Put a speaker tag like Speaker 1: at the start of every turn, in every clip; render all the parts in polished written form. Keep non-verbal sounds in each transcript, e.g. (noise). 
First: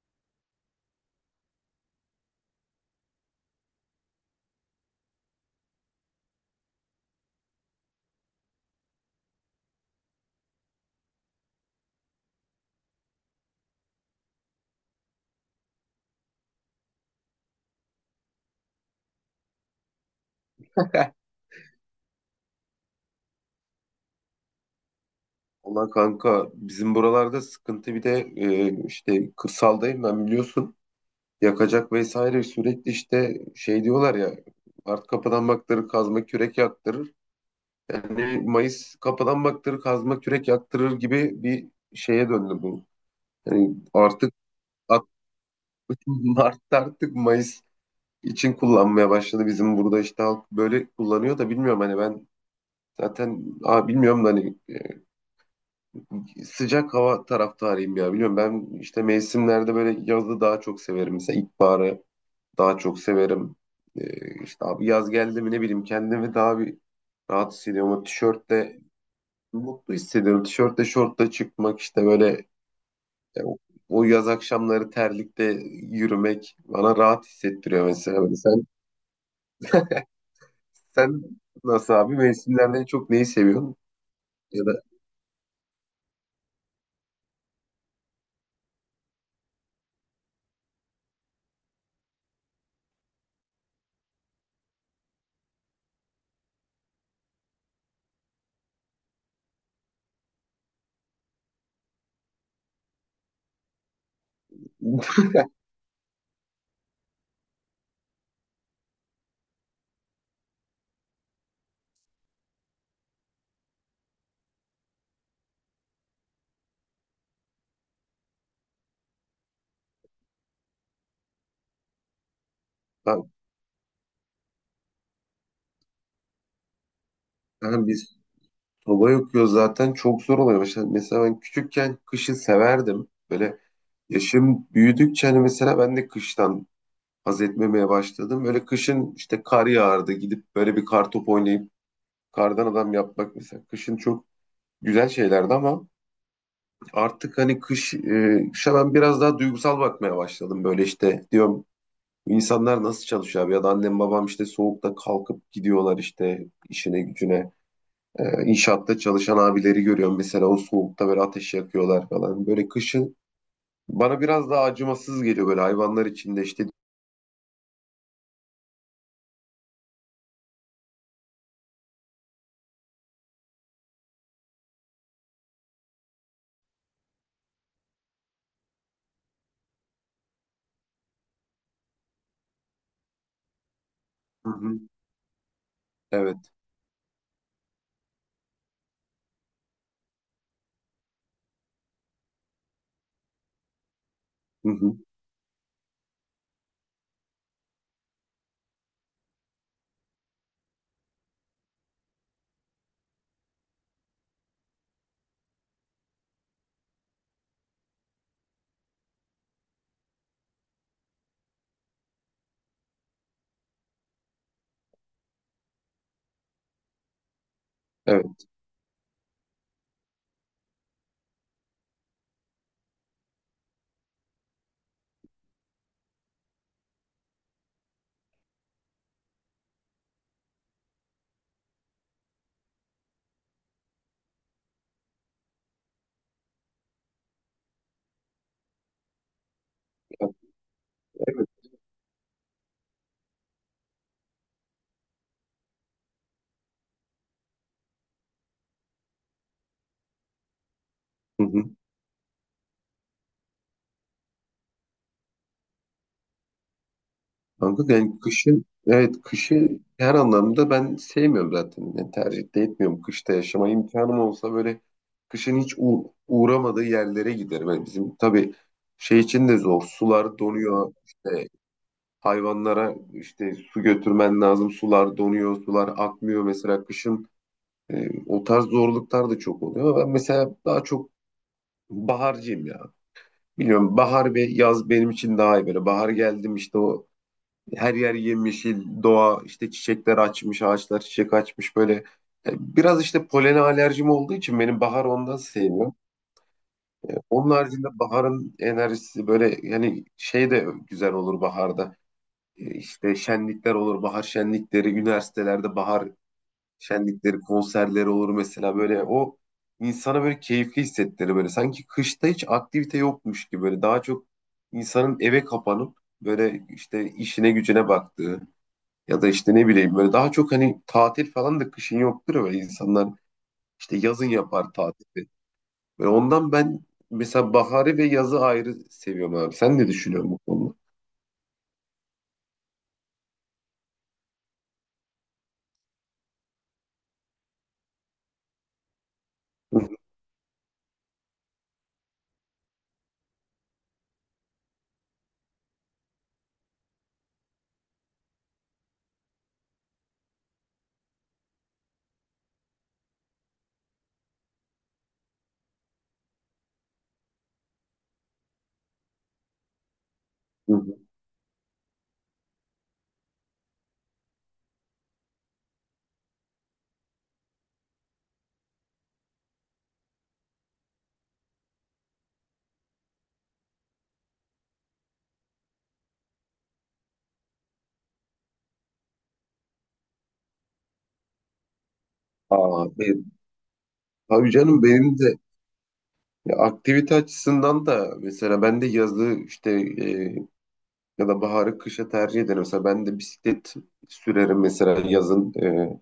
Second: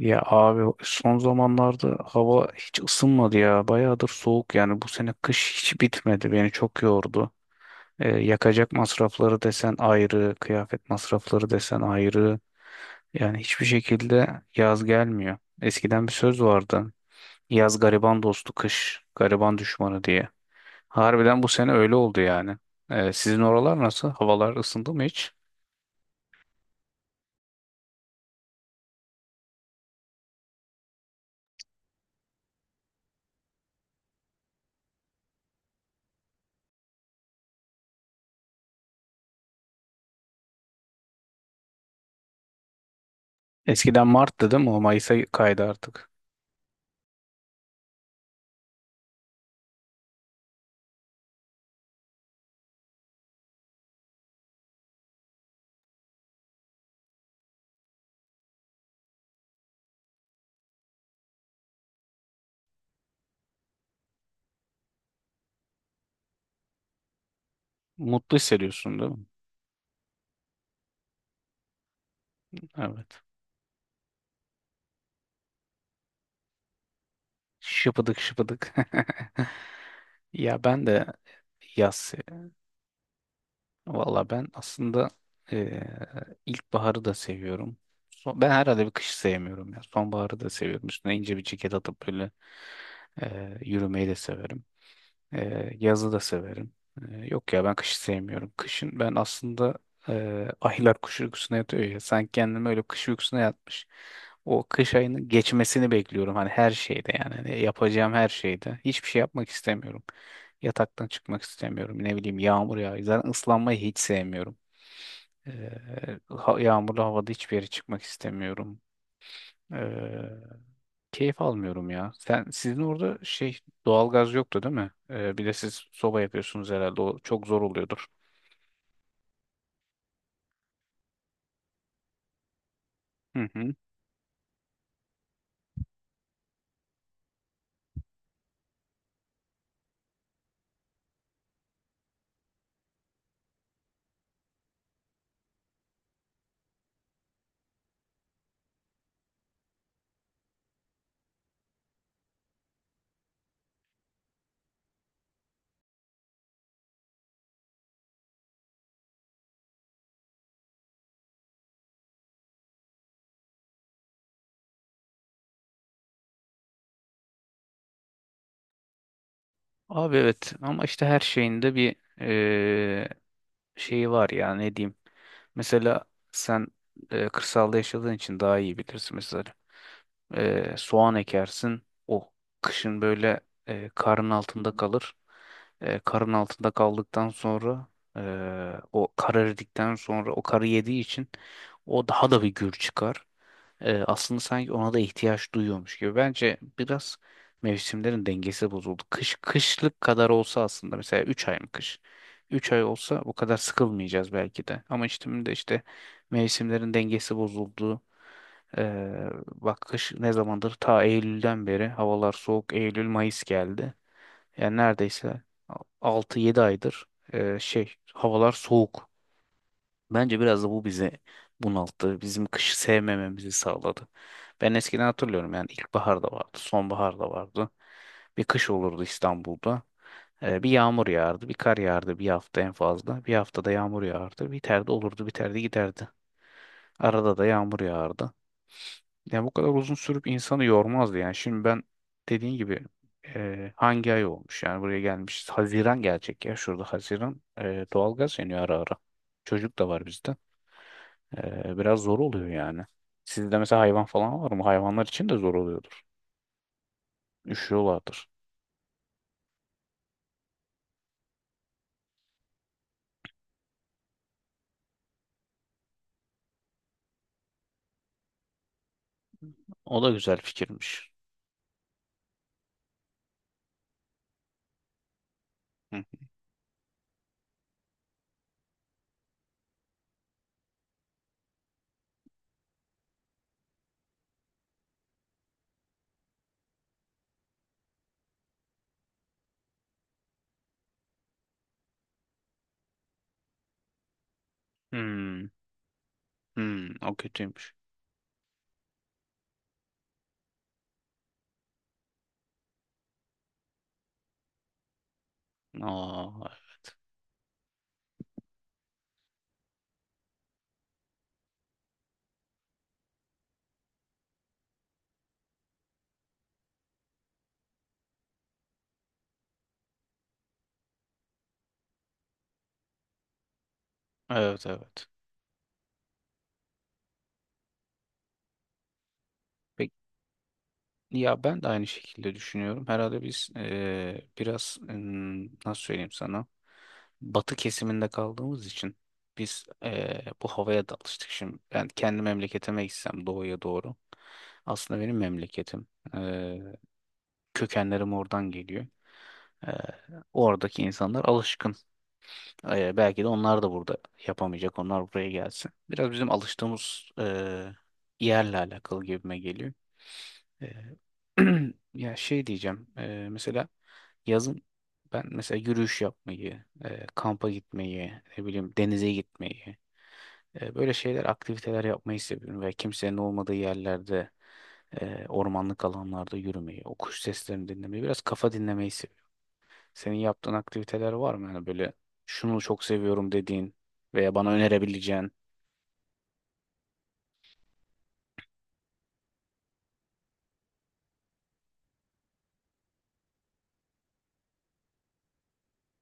Speaker 1: Ya abi son zamanlarda hava hiç ısınmadı ya. Bayağıdır soğuk yani bu sene kış hiç bitmedi. Beni çok yordu. Yakacak masrafları desen ayrı, kıyafet masrafları desen ayrı. Yani hiçbir şekilde yaz gelmiyor. Eskiden bir söz vardı. Yaz gariban dostu, kış gariban düşmanı diye.
Speaker 2: (laughs) Heh.
Speaker 1: Harbiden bu sene öyle oldu yani. Sizin oralar nasıl? Havalar ısındı mı hiç?
Speaker 2: Ona kanka bizim buralarda sıkıntı bir de işte kırsaldayım ben biliyorsun. Yakacak vesaire sürekli işte şey diyorlar ya art kapıdan baktırır kazma kürek yaktırır. Yani Mayıs kapıdan baktırır kazma kürek yaktırır gibi bir şeye döndü bu. Yani
Speaker 1: Eskiden
Speaker 2: artık
Speaker 1: Mart'tı değil mi? O
Speaker 2: at-
Speaker 1: Mayıs'a kaydı
Speaker 2: (laughs)
Speaker 1: artık.
Speaker 2: Mart artık Mayıs için kullanmaya başladı. Bizim burada işte halk böyle kullanıyor da bilmiyorum hani ben zaten bilmiyorum da hani sıcak hava taraftarıyım ya. Biliyorum ben işte mevsimlerde böyle yazı daha çok severim. Mesela ilkbaharı daha çok severim. İşte abi yaz geldi mi ne bileyim kendimi daha bir rahat hissediyorum. O
Speaker 1: Mutlu
Speaker 2: tişörtle
Speaker 1: hissediyorsun değil mi?
Speaker 2: mutlu hissediyorum. Tişörtle şortla çıkmak işte böyle
Speaker 1: Evet.
Speaker 2: e, o, o yaz akşamları terlikte yürümek bana rahat hissettiriyor
Speaker 1: Şıpıdık
Speaker 2: mesela. Böyle sen,
Speaker 1: şıpıdık. (laughs) Ya ben de
Speaker 2: sen nasıl
Speaker 1: yaz.
Speaker 2: abi mevsimlerden en çok neyi seviyorsun?
Speaker 1: Valla ben
Speaker 2: Ya da
Speaker 1: aslında eee ilkbaharı da seviyorum. Ben herhalde bir kışı sevmiyorum ya. Sonbaharı da seviyorum. Üstüne ince bir ceket atıp böyle yürümeyi de severim. Yazı da severim. Yok ya ben kışı sevmiyorum. Kışın ben aslında aylar kış uykusuna yatıyor ya. Sanki kendimi öyle kış uykusuna yatmış. O kış ayının
Speaker 2: (laughs)
Speaker 1: geçmesini bekliyorum. Hani her şeyde yani. Hani yapacağım her şeyde. Hiçbir şey yapmak istemiyorum. Yataktan çıkmak istemiyorum. Ne bileyim yağmur yağıyor. Zaten ıslanmayı hiç sevmiyorum. Ee, Yağmurlu havada hiçbir yere çıkmak istemiyorum. Ee, Keyif almıyorum ya. Sen sizin orada
Speaker 2: ben,
Speaker 1: şey doğalgaz yoktu değil mi? Bir de siz soba yapıyorsunuz herhalde. O çok zor
Speaker 2: ha,
Speaker 1: oluyordur.
Speaker 2: biz, hava yakıyor zaten çok zor oluyor. Mesela ben küçükken kışı severdim.
Speaker 1: Hı
Speaker 2: Böyle
Speaker 1: hı.
Speaker 2: yaşım büyüdükçe hani mesela ben de kıştan haz etmemeye başladım. Böyle kışın işte kar yağardı, gidip böyle bir kar topu oynayıp kardan adam yapmak mesela. Kışın çok güzel şeylerdi ama artık hani kış, kışa ben biraz daha duygusal bakmaya başladım. Böyle işte diyorum, "Bu insanlar nasıl çalışıyor abi ya da annem babam işte soğukta kalkıp gidiyorlar işte işine gücüne." İnşaatta çalışan abileri görüyorum mesela, o soğukta böyle ateş yakıyorlar falan. Böyle kışın bana biraz daha acımasız geliyor böyle, hayvanlar içinde işte.
Speaker 1: Abi evet ama işte her şeyin de bir eee, şeyi var ya ne diyeyim. Mesela sen kırsalda yaşadığın için daha iyi bilirsin. Mesela soğan ekersin. O kışın böyle karın
Speaker 2: Hı hı,
Speaker 1: altında kalır. Karın
Speaker 2: evet.
Speaker 1: altında kaldıktan sonra e, o kar eridikten sonra o karı yediği için o daha da bir gür çıkar. Aslında
Speaker 2: Hı
Speaker 1: sanki ona
Speaker 2: hı,
Speaker 1: da ihtiyaç duyuyormuş gibi. Bence biraz mevsimlerin dengesi bozuldu. Kış kışlık kadar olsa aslında mesela 3 ay mı kış? Üç ay olsa bu kadar sıkılmayacağız belki de. Ama işte şimdi de işte mevsimlerin dengesi bozuldu. Bak kış ne zamandır ta Eylül'den beri havalar soğuk, Eylül Mayıs geldi. Yani neredeyse altı yedi aydır şey
Speaker 2: evet.
Speaker 1: havalar soğuk. Bence biraz da bu bizi bunalttı. Bizim kışı sevmememizi sağladı. Ben eskiden hatırlıyorum yani ilkbahar da vardı, sonbahar da vardı. Bir kış olurdu İstanbul'da. Bir yağmur yağardı, bir kar yağardı bir hafta en fazla. Bir haftada yağmur yağardı, biterdi olurdu, biterdi giderdi. Arada da yağmur yağardı. Yani bu kadar uzun sürüp insanı yormazdı yani. Şimdi ben dediğin gibi hangi ay olmuş yani buraya gelmişiz. Haziran gelecek ya şurada Haziran. Doğalgaz yanıyor ara ara. Çocuk da var bizde.
Speaker 2: Hı hı.
Speaker 1: Biraz zor oluyor yani. Sizde mesela hayvan falan var mı? Hayvanlar için de zor oluyordur.
Speaker 2: Kanka yani
Speaker 1: Üşüyorlardır.
Speaker 2: kışın, evet, kışı her anlamda ben sevmiyorum zaten. Yani tercih de etmiyorum, kışta yaşama imkanım olsa böyle kışın hiç uğramadığı yerlere giderim. Yani bizim tabii şey için de zor.
Speaker 1: O da
Speaker 2: Sular
Speaker 1: güzel
Speaker 2: donuyor,
Speaker 1: fikirmiş.
Speaker 2: işte hayvanlara işte su götürmen lazım. Sular donuyor, sular
Speaker 1: Hı.
Speaker 2: akmıyor. Mesela kışın o tarz zorluklar da çok oluyor. Ben mesela daha çok baharcıyım ya. Biliyorum bahar ve yaz benim için daha iyi böyle. Bahar geldim işte, o her yer yemyeşil, doğa işte çiçekler açmış, ağaçlar çiçek açmış böyle. E, Biraz işte polene alerjim olduğu için benim bahar ondan
Speaker 1: Hmm,
Speaker 2: sevmiyorum.
Speaker 1: hmm, o
Speaker 2: Onun
Speaker 1: kötüymüş.
Speaker 2: haricinde baharın enerjisi böyle yani, şey de güzel olur baharda. İşte şenlikler olur, bahar şenlikleri, üniversitelerde bahar
Speaker 1: Aa,
Speaker 2: şenlikleri, konserleri olur mesela, böyle o insana böyle keyifli hissettirir böyle. Sanki kışta hiç aktivite yokmuş gibi, böyle daha çok insanın eve kapanıp böyle işte işine gücüne baktığı ya da işte ne bileyim, böyle daha çok hani tatil falan da kışın yoktur ya, böyle insanlar işte yazın yapar
Speaker 1: evet, evet.
Speaker 2: tatili. Ve ondan ben mesela baharı ve yazı ayrı seviyorum abi. Sen ne
Speaker 1: Peki,
Speaker 2: düşünüyorsun bu konuda?
Speaker 1: ya ben de aynı şekilde düşünüyorum. Herhalde biz biraz nasıl söyleyeyim sana? Batı kesiminde kaldığımız için biz
Speaker 2: Hı
Speaker 1: bu havaya da alıştık şimdi. Yani kendi memleketime gitsem doğuya doğru. Aslında benim memleketim. Eee, Kökenlerim oradan geliyor. Eee, Oradaki insanlar alışkın. Belki de onlar da burada yapamayacak. Onlar buraya gelsin. Biraz bizim alıştığımız yerle alakalı gibime geliyor. Ee,
Speaker 2: hı.
Speaker 1: (clears throat) Ya şey diyeceğim. Mesela yazın ben mesela yürüyüş yapmayı, kampa gitmeyi, ne bileyim denize gitmeyi, böyle şeyler, aktiviteler yapmayı seviyorum ve kimsenin olmadığı yerlerde, ormanlık alanlarda yürümeyi, o kuş seslerini dinlemeyi, biraz kafa dinlemeyi seviyorum. Senin yaptığın aktiviteler var mı? Yani böyle şunu çok
Speaker 2: Aa, ben,
Speaker 1: seviyorum dediğin veya
Speaker 2: tabii
Speaker 1: bana
Speaker 2: canım, benim
Speaker 1: önerebileceğin.
Speaker 2: de. Ya aktivite açısından da mesela ben de yazı işte, ya da baharı kışa tercih ederim. Mesela ben de bisiklet sürerim mesela yazın,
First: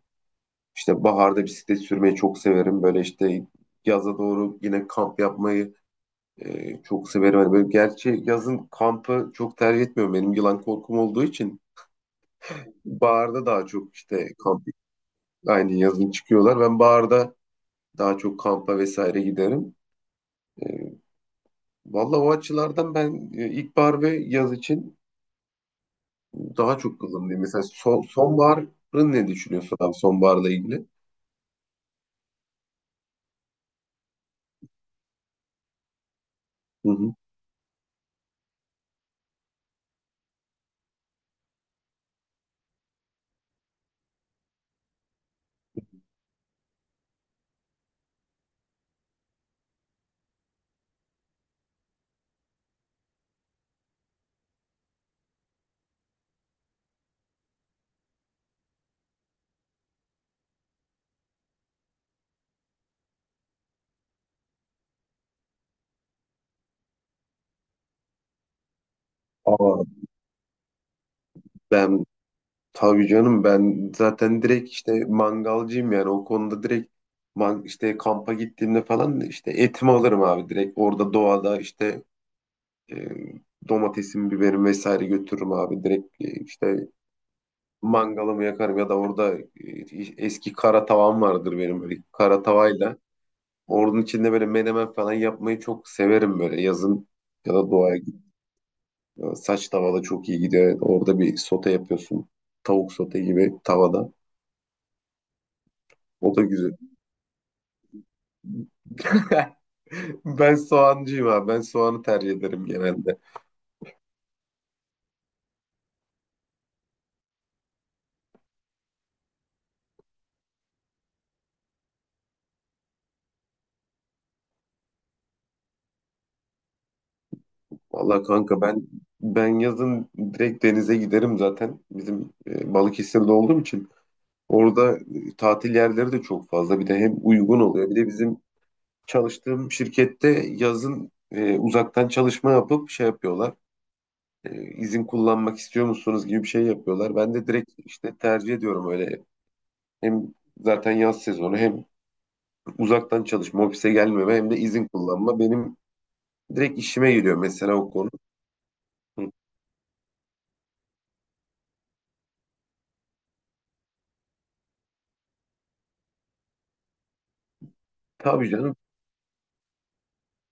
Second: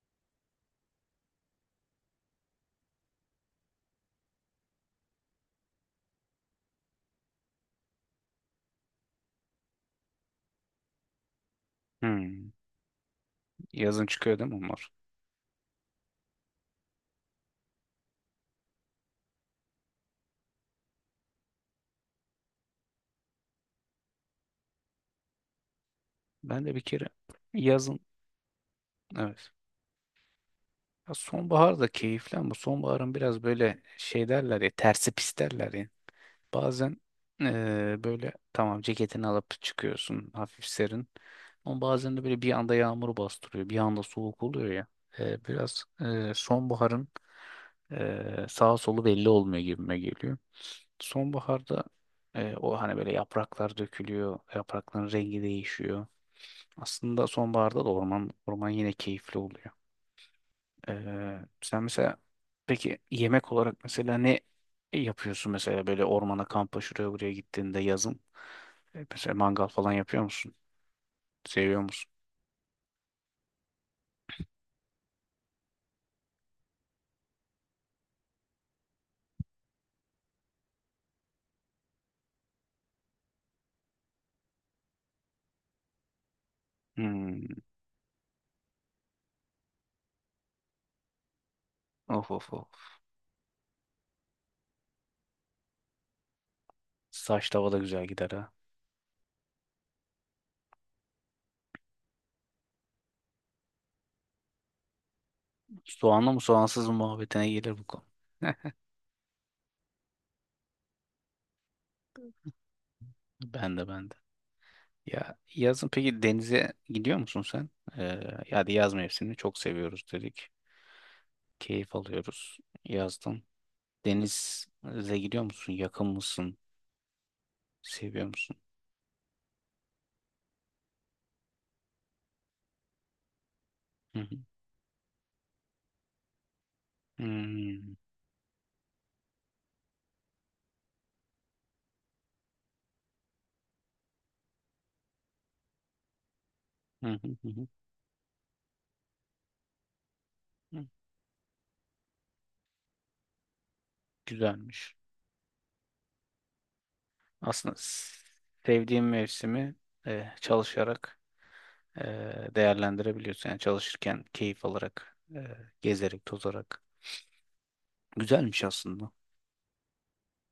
Speaker 2: işte baharda bisiklet sürmeyi çok severim. Böyle işte yaza doğru yine kamp yapmayı çok severim. Hani böyle gerçi yazın kampı çok tercih etmiyorum. Benim yılan korkum olduğu için
Speaker 1: Hmm,
Speaker 2: baharda daha çok
Speaker 1: yazın
Speaker 2: işte
Speaker 1: çıkıyor değil mi
Speaker 2: kamp,
Speaker 1: onlar?
Speaker 2: aynı yazın çıkıyorlar. Ben baharda daha çok kampa vesaire giderim. E, Valla o açılardan ben ilkbahar ve yaz için
Speaker 1: Ben de
Speaker 2: daha
Speaker 1: bir
Speaker 2: çok
Speaker 1: kere
Speaker 2: kullanılıyor. Mesela
Speaker 1: yazın,
Speaker 2: sonbaharın ne
Speaker 1: evet.
Speaker 2: düşünüyorsun abi, sonbaharla ilgili?
Speaker 1: Ya sonbahar da keyifli ama sonbaharın biraz böyle şey derler ya tersi pis derler ya.
Speaker 2: Hı
Speaker 1: Bazen
Speaker 2: hı.
Speaker 1: eee, böyle tamam ceketini alıp çıkıyorsun hafif serin. Ama bazen de böyle bir anda yağmur bastırıyor. Bir anda soğuk oluyor ya. Biraz sonbaharın sağa solu belli olmuyor gibime geliyor. Sonbaharda o hani böyle yapraklar dökülüyor. Yaprakların rengi değişiyor. Aslında sonbaharda da orman orman yine keyifli oluyor. Sen mesela peki yemek olarak mesela ne yapıyorsun mesela böyle ormana kampa şuraya buraya gittiğinde yazın? Mesela mangal
Speaker 2: Aa,
Speaker 1: falan yapıyor musun? Seviyor
Speaker 2: ben,
Speaker 1: musun?
Speaker 2: tabii canım, ben zaten direkt işte mangalcıyım yani, o konuda direkt işte kampa gittiğimde falan işte etimi alırım abi, direkt orada doğada işte e, domatesim, biberim vesaire götürürüm abi, direkt işte
Speaker 1: Hmm.
Speaker 2: mangalımı yakarım ya da orada eski kara tavam vardır benim, böyle
Speaker 1: Of
Speaker 2: kara
Speaker 1: of of.
Speaker 2: tavayla onun içinde böyle menemen falan yapmayı çok severim böyle yazın,
Speaker 1: Saç
Speaker 2: ya da
Speaker 1: tava da
Speaker 2: doğaya
Speaker 1: güzel gider ha.
Speaker 2: gidiyor. Saç tavada çok iyi gidiyor. Orada bir sote yapıyorsun. Tavuk sote gibi, tavada.
Speaker 1: Soğanlı
Speaker 2: O
Speaker 1: mı
Speaker 2: da güzel.
Speaker 1: soğansız mı muhabbetine gelir bu konu. Heh,
Speaker 2: (laughs) Ben soğancıyım abi. Ben soğanı tercih ederim
Speaker 1: (laughs)
Speaker 2: genelde.
Speaker 1: ben de, ben de. Ya yazın peki denize gidiyor musun sen? Ee, Ya da yaz mevsimini çok seviyoruz dedik. Keyif alıyoruz yazdan. Denize gidiyor musun? Yakın mısın?
Speaker 2: Vallahi
Speaker 1: Seviyor musun?
Speaker 2: kanka ben yazın direkt denize giderim zaten. Bizim Balıkesir'de olduğum için,
Speaker 1: Hı hı.
Speaker 2: orada tatil yerleri de çok fazla. Bir de hem uygun oluyor.
Speaker 1: Hmm.
Speaker 2: Bir de bizim çalıştığım şirkette yazın uzaktan çalışma yapıp şey yapıyorlar. İzin kullanmak istiyor musunuz gibi bir şey
Speaker 1: Hı
Speaker 2: yapıyorlar. Ben
Speaker 1: hı,
Speaker 2: de
Speaker 1: hı hı.
Speaker 2: direkt işte tercih ediyorum öyle. Hem
Speaker 1: Hı.
Speaker 2: zaten yaz sezonu, hem uzaktan çalışma, ofise gelmeme, hem de izin
Speaker 1: Güzelmiş.
Speaker 2: kullanma benim direkt işime geliyor mesela,
Speaker 1: Aslında
Speaker 2: o konu.
Speaker 1: s- Sevdiğim
Speaker 2: Hı.
Speaker 1: mevsimi çalışarak e, değerlendirebiliyorsun. Yani çalışırken keyif alarak, gezerek, tozarak.
Speaker 2: Tabii
Speaker 1: Güzelmiş
Speaker 2: canım.
Speaker 1: aslında.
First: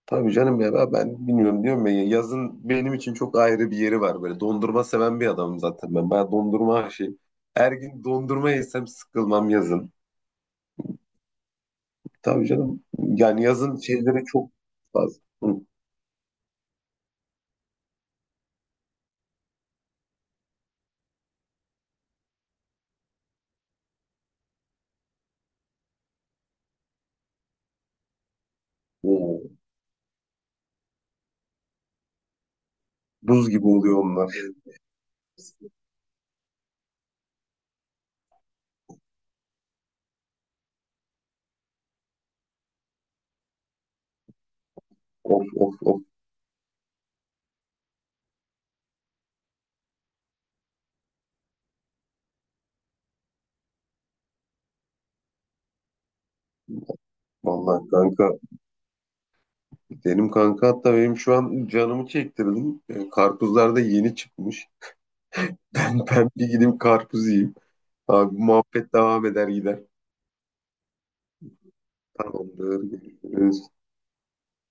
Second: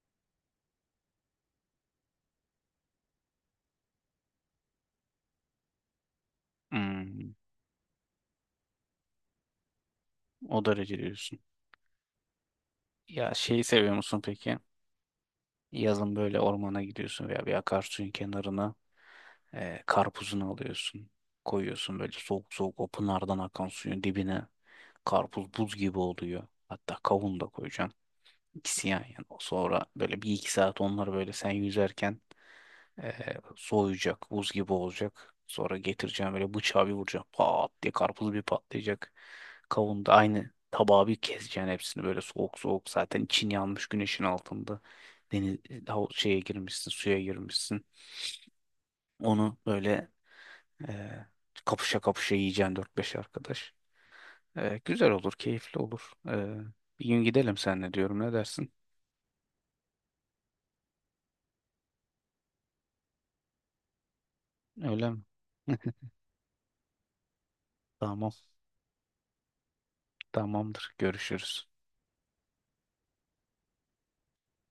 Speaker 2: Tabii canım ya, ben bilmiyorum diyorum ya, yazın benim için çok ayrı bir yeri var böyle, dondurma seven bir adamım zaten ben. Ben dondurma aşığım.
Speaker 1: Hmm.
Speaker 2: Her gün dondurma yesem sıkılmam yazın.
Speaker 1: O derece diyorsun.
Speaker 2: Tabii canım,
Speaker 1: Ya
Speaker 2: yani
Speaker 1: şeyi
Speaker 2: yazın
Speaker 1: seviyor musun
Speaker 2: şeyleri çok
Speaker 1: peki?
Speaker 2: fazla. Hı.
Speaker 1: Yazın böyle ormana gidiyorsun veya bir akarsuyun kenarına karpuzunu alıyorsun. Koyuyorsun böyle soğuk soğuk o pınardan akan suyun dibine. Karpuz buz gibi oluyor. Hatta kavun da koyacaksın. İkisi yan yana.
Speaker 2: Oo,
Speaker 1: Sonra böyle bir iki saat onları böyle sen yüzerken e,
Speaker 2: buz gibi oluyor
Speaker 1: soğuyacak.
Speaker 2: onlar.
Speaker 1: Buz gibi olacak. Sonra getireceğim böyle bıçağı bir vuracağım. Pat diye karpuz bir patlayacak. Kavun da aynı tabağı bir keseceksin hepsini böyle soğuk soğuk. Zaten için yanmış güneşin altında.
Speaker 2: Of
Speaker 1: Deniz
Speaker 2: of of.
Speaker 1: şeye girmişsin, suya girmişsin. Onu böyle e, kapışa kapışa yiyeceksin 4-5 arkadaş. Güzel olur, keyifli olur. Bir gün gidelim
Speaker 2: Vallahi
Speaker 1: seninle diyorum.
Speaker 2: kanka,
Speaker 1: Ne dersin?
Speaker 2: benim kanka hatta, benim şu an canımı çektirdim. Karpuzlar da yeni çıkmış.
Speaker 1: Öyle mi?
Speaker 2: (laughs)
Speaker 1: (laughs)
Speaker 2: Ben bir gideyim karpuz yiyeyim.
Speaker 1: Tamam.
Speaker 2: Abi bu muhabbet devam eder gider.
Speaker 1: Tamamdır. Görüşürüz.
Speaker 2: Tamamdır. Görüşürüz.